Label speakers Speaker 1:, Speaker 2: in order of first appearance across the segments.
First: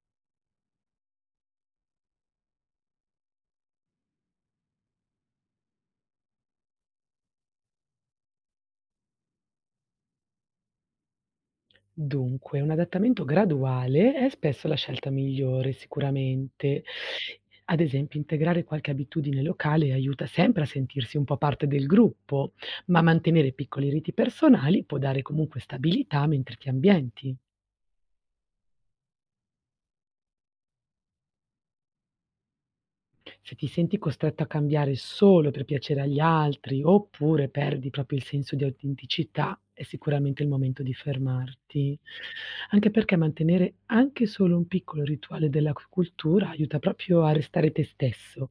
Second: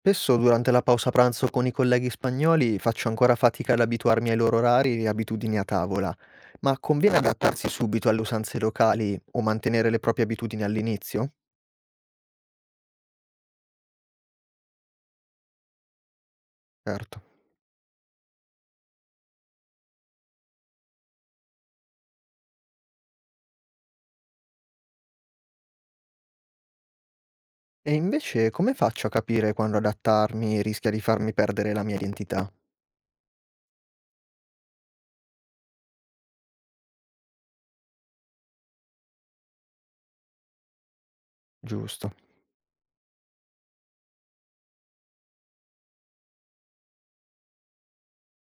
Speaker 1: Spesso durante la pausa pranzo con i colleghi spagnoli faccio ancora fatica ad abituarmi ai loro orari e abitudini a tavola, ma conviene adattarsi subito alle usanze locali o mantenere le proprie abitudini all'inizio?
Speaker 2: Dunque, un adattamento graduale è spesso la scelta migliore, sicuramente.
Speaker 1: Certo.
Speaker 2: Ad esempio, integrare qualche abitudine locale aiuta sempre a sentirsi un po' parte del gruppo, ma mantenere piccoli riti personali può dare comunque stabilità mentre ti ambienti.
Speaker 1: E invece come faccio a capire quando adattarmi rischia di farmi perdere la mia identità?
Speaker 2: Se ti senti costretto a cambiare solo per piacere agli altri, oppure perdi proprio il senso di autenticità, è sicuramente il momento di fermarti.
Speaker 1: Giusto.
Speaker 2: Anche perché mantenere anche solo un piccolo rituale della c cultura aiuta proprio a restare te stesso.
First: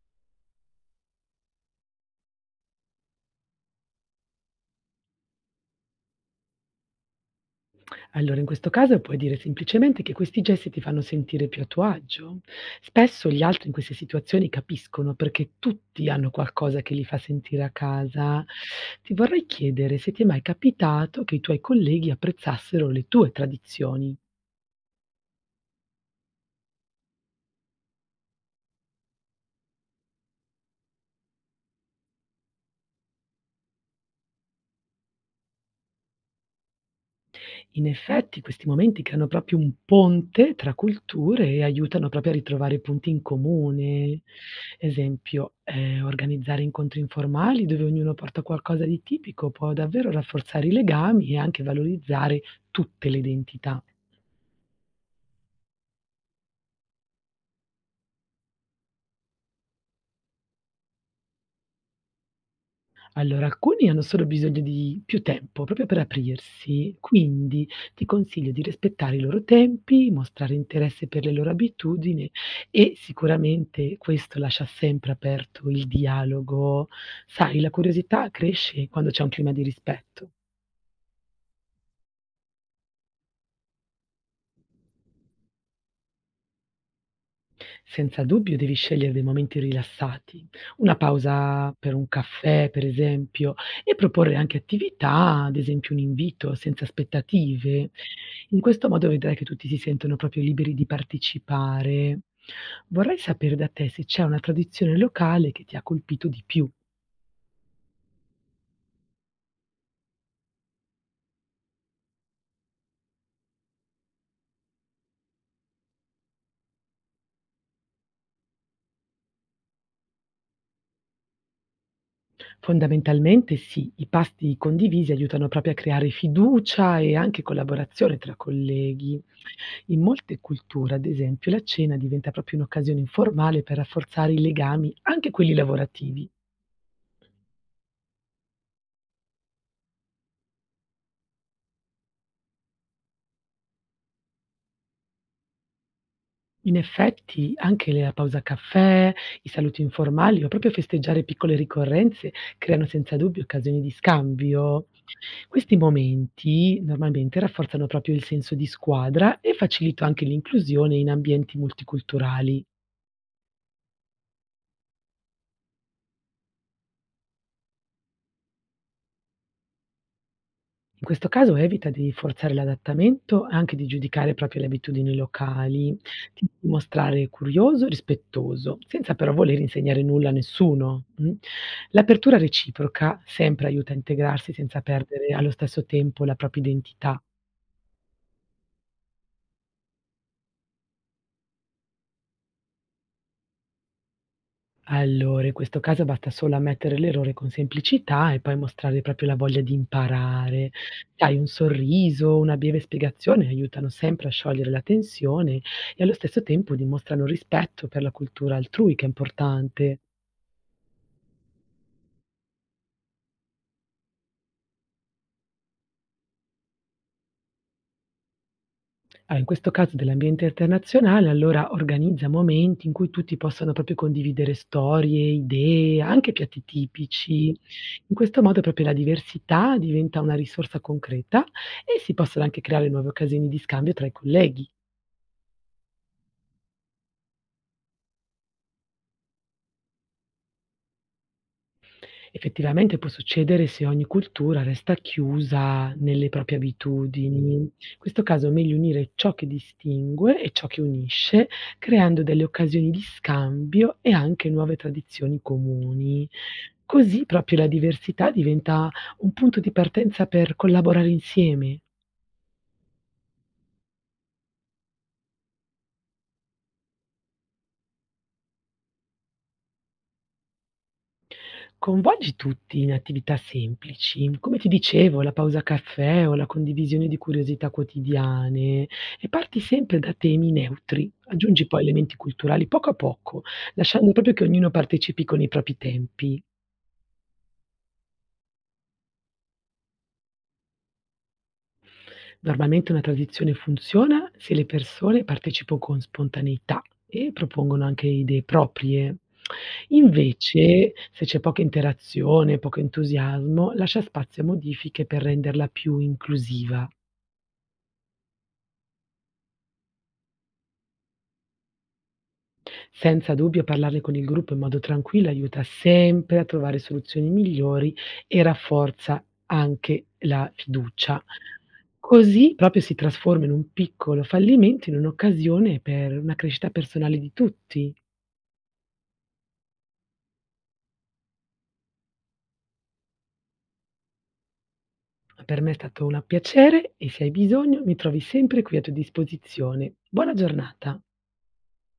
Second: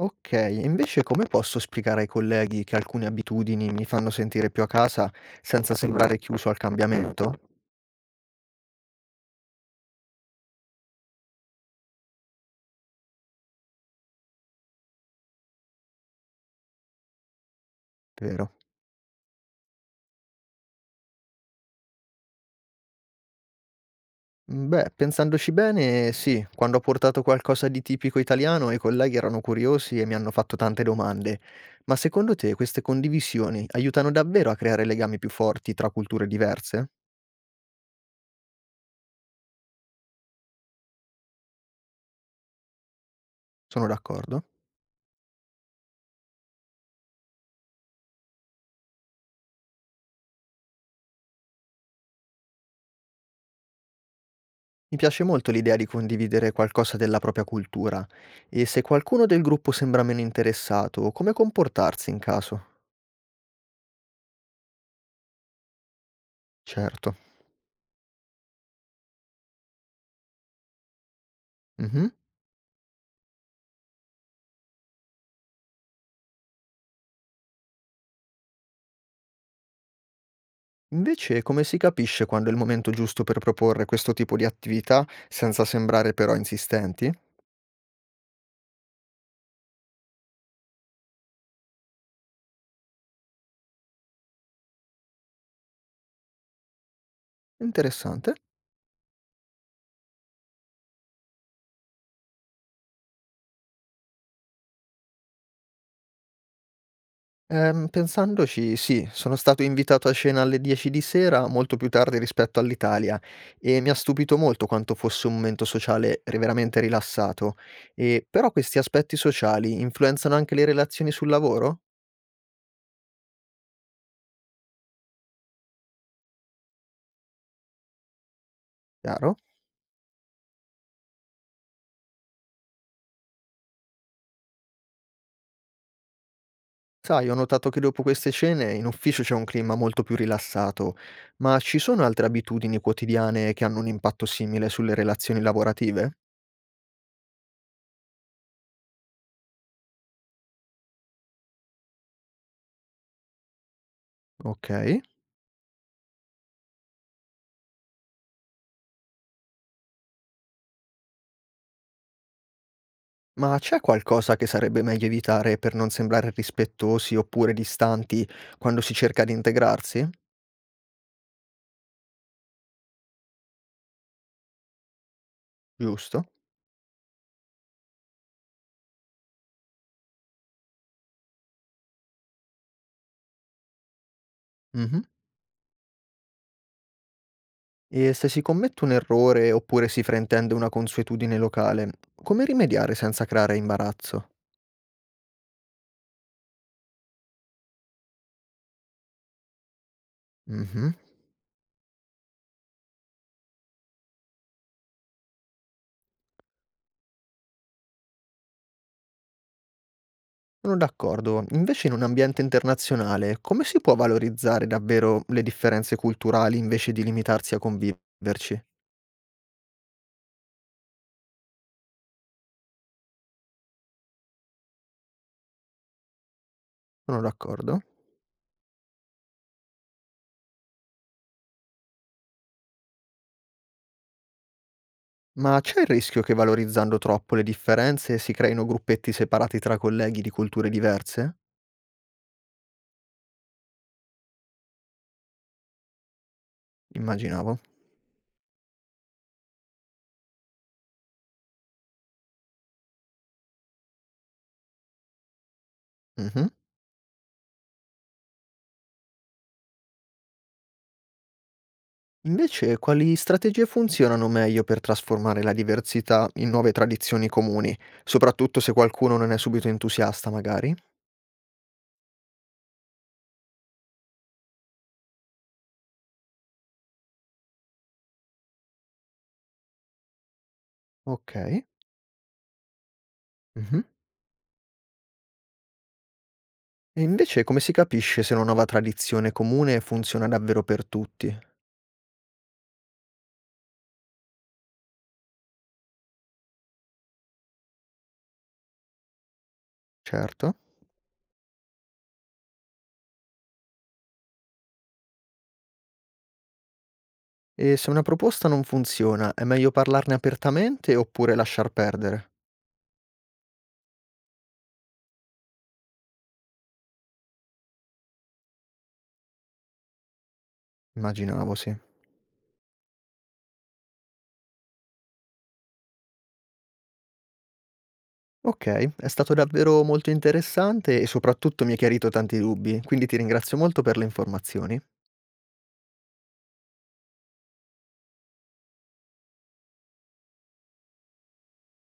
Speaker 1: Ok, e invece come posso spiegare ai colleghi che alcune abitudini mi fanno sentire più a casa senza sembrare chiuso al cambiamento?
Speaker 2: Allora, in questo caso puoi dire semplicemente che questi gesti ti fanno sentire più a tuo agio. Spesso gli altri in queste situazioni capiscono perché tutti hanno qualcosa che li fa sentire a casa.
Speaker 1: Vero.
Speaker 2: Ti vorrei chiedere se ti è mai capitato che i tuoi colleghi apprezzassero le tue tradizioni.
Speaker 1: Mhmm, beh, pensandoci bene sì, quando ho portato qualcosa di tipico italiano i colleghi erano curiosi e mi hanno fatto tante domande. Ma secondo te queste condivisioni aiutano davvero a creare legami più forti tra culture diverse?
Speaker 2: In effetti questi momenti creano proprio un ponte tra culture e aiutano proprio a ritrovare punti in
Speaker 1: Sono
Speaker 2: comune.
Speaker 1: d'accordo.
Speaker 2: Esempio, organizzare incontri informali dove ognuno porta qualcosa di tipico può davvero rafforzare i legami e anche valorizzare tutte le identità.
Speaker 1: Mi piace molto l'idea di condividere qualcosa della propria cultura e se qualcuno del gruppo sembra meno interessato, come comportarsi in caso?
Speaker 2: Allora, alcuni hanno solo bisogno di più tempo proprio per aprirsi,
Speaker 1: Certo.
Speaker 2: quindi ti consiglio di rispettare i loro tempi, mostrare interesse per le loro
Speaker 1: Mh-mh.
Speaker 2: abitudini e sicuramente questo lascia sempre aperto il dialogo. Sai, la curiosità cresce quando c'è un clima di rispetto.
Speaker 1: Invece come si capisce quando è il momento giusto per proporre questo tipo di attività senza sembrare però insistenti?
Speaker 2: Senza dubbio devi scegliere dei momenti rilassati, una pausa per un caffè per esempio, e proporre anche attività, ad esempio un invito senza aspettative.
Speaker 1: Interessante.
Speaker 2: In questo modo vedrai che tutti si sentono proprio liberi di partecipare. Vorrei sapere da te se c'è una tradizione locale che ti ha colpito di più.
Speaker 1: Pensandoci, sì, sono stato invitato a cena alle 10 di sera, molto più tardi rispetto all'Italia, e mi ha stupito molto quanto fosse un momento sociale veramente rilassato. E, però questi aspetti sociali influenzano anche le relazioni sul lavoro?
Speaker 2: Fondamentalmente sì, i pasti condivisi aiutano proprio a creare fiducia e anche collaborazione tra colleghi.
Speaker 1: Chiaro?
Speaker 2: In molte culture, ad esempio, la cena diventa proprio un'occasione informale per rafforzare i legami, anche quelli lavorativi.
Speaker 1: Sai, ho notato che dopo queste cene in ufficio c'è un clima molto più rilassato, ma ci sono altre abitudini quotidiane che hanno un impatto simile sulle relazioni lavorative?
Speaker 2: In effetti, anche la pausa caffè, i saluti informali o proprio festeggiare piccole ricorrenze creano senza dubbio occasioni di
Speaker 1: Ok.
Speaker 2: scambio. Questi momenti normalmente rafforzano proprio il senso di squadra e facilitano anche l'inclusione in ambienti multiculturali.
Speaker 1: Ma c'è qualcosa che sarebbe meglio evitare per non sembrare rispettosi oppure distanti quando si cerca di integrarsi?
Speaker 2: In questo caso evita di forzare l'adattamento e anche di giudicare proprio le abitudini locali.
Speaker 1: Giusto?
Speaker 2: Ti devi mostrare curioso e rispettoso, senza però voler insegnare nulla a nessuno. Mm. L'apertura reciproca sempre aiuta a integrarsi senza
Speaker 1: Mh-mh.
Speaker 2: perdere allo stesso tempo la propria identità.
Speaker 1: E se si commette un errore oppure si fraintende una consuetudine locale, come rimediare senza creare imbarazzo?
Speaker 2: Allora, in questo caso basta solo ammettere l'errore con semplicità e poi mostrare proprio la voglia di imparare.
Speaker 1: Mh-mh.
Speaker 2: Sai, un sorriso, una breve spiegazione aiutano sempre a sciogliere la tensione e allo stesso tempo dimostrano rispetto per la cultura altrui, che è importante.
Speaker 1: Sono d'accordo. Invece in un ambiente internazionale, come si può valorizzare davvero le differenze culturali invece di limitarsi a conviverci?
Speaker 2: Ah, in questo caso dell'ambiente internazionale, allora organizza momenti in cui tutti possano proprio condividere storie, idee, anche piatti
Speaker 1: Sono
Speaker 2: tipici.
Speaker 1: d'accordo.
Speaker 2: In questo modo proprio la diversità diventa una risorsa concreta e si possono anche creare nuove occasioni di scambio tra i colleghi.
Speaker 1: Ma c'è il rischio che valorizzando troppo le differenze si creino gruppetti separati tra colleghi di culture diverse?
Speaker 2: Effettivamente può succedere se ogni cultura resta chiusa nelle proprie abitudini.
Speaker 1: Immaginavo.
Speaker 2: In questo caso è meglio unire ciò che distingue e ciò che unisce, creando delle occasioni di scambio e anche nuove tradizioni comuni.
Speaker 1: Mhm.
Speaker 2: Così proprio la diversità diventa un punto di partenza per collaborare insieme.
Speaker 1: Invece, quali strategie funzionano meglio per trasformare la diversità in nuove tradizioni comuni, soprattutto se qualcuno non è subito entusiasta, magari?
Speaker 2: Coinvolgi tutti in attività semplici, come ti dicevo, la pausa caffè o la condivisione di curiosità quotidiane e parti sempre da temi neutri.
Speaker 1: Ok.
Speaker 2: Aggiungi poi elementi culturali poco a poco,
Speaker 1: Mhm.
Speaker 2: lasciando proprio che ognuno partecipi con i propri tempi.
Speaker 1: E invece come si capisce se una nuova tradizione comune funziona davvero per tutti?
Speaker 2: Normalmente una tradizione funziona se le persone partecipano con spontaneità e propongono anche idee proprie.
Speaker 1: Certo.
Speaker 2: Invece, se c'è poca interazione, poco entusiasmo, lascia spazio a modifiche per renderla più inclusiva.
Speaker 1: E se una proposta non funziona, è meglio parlarne apertamente oppure lasciar perdere?
Speaker 2: Senza dubbio parlarne con il gruppo in modo tranquillo aiuta sempre a trovare soluzioni migliori e rafforza anche la fiducia.
Speaker 1: Immaginavo, sì.
Speaker 2: Così proprio si trasforma in un piccolo fallimento in un'occasione per una crescita personale di tutti.
Speaker 1: Okay, è stato davvero molto interessante e soprattutto mi hai chiarito tanti dubbi, quindi ti ringrazio molto per le informazioni.
Speaker 2: Per me è stato un piacere e se hai bisogno mi trovi sempre qui a tua disposizione. Buona giornata.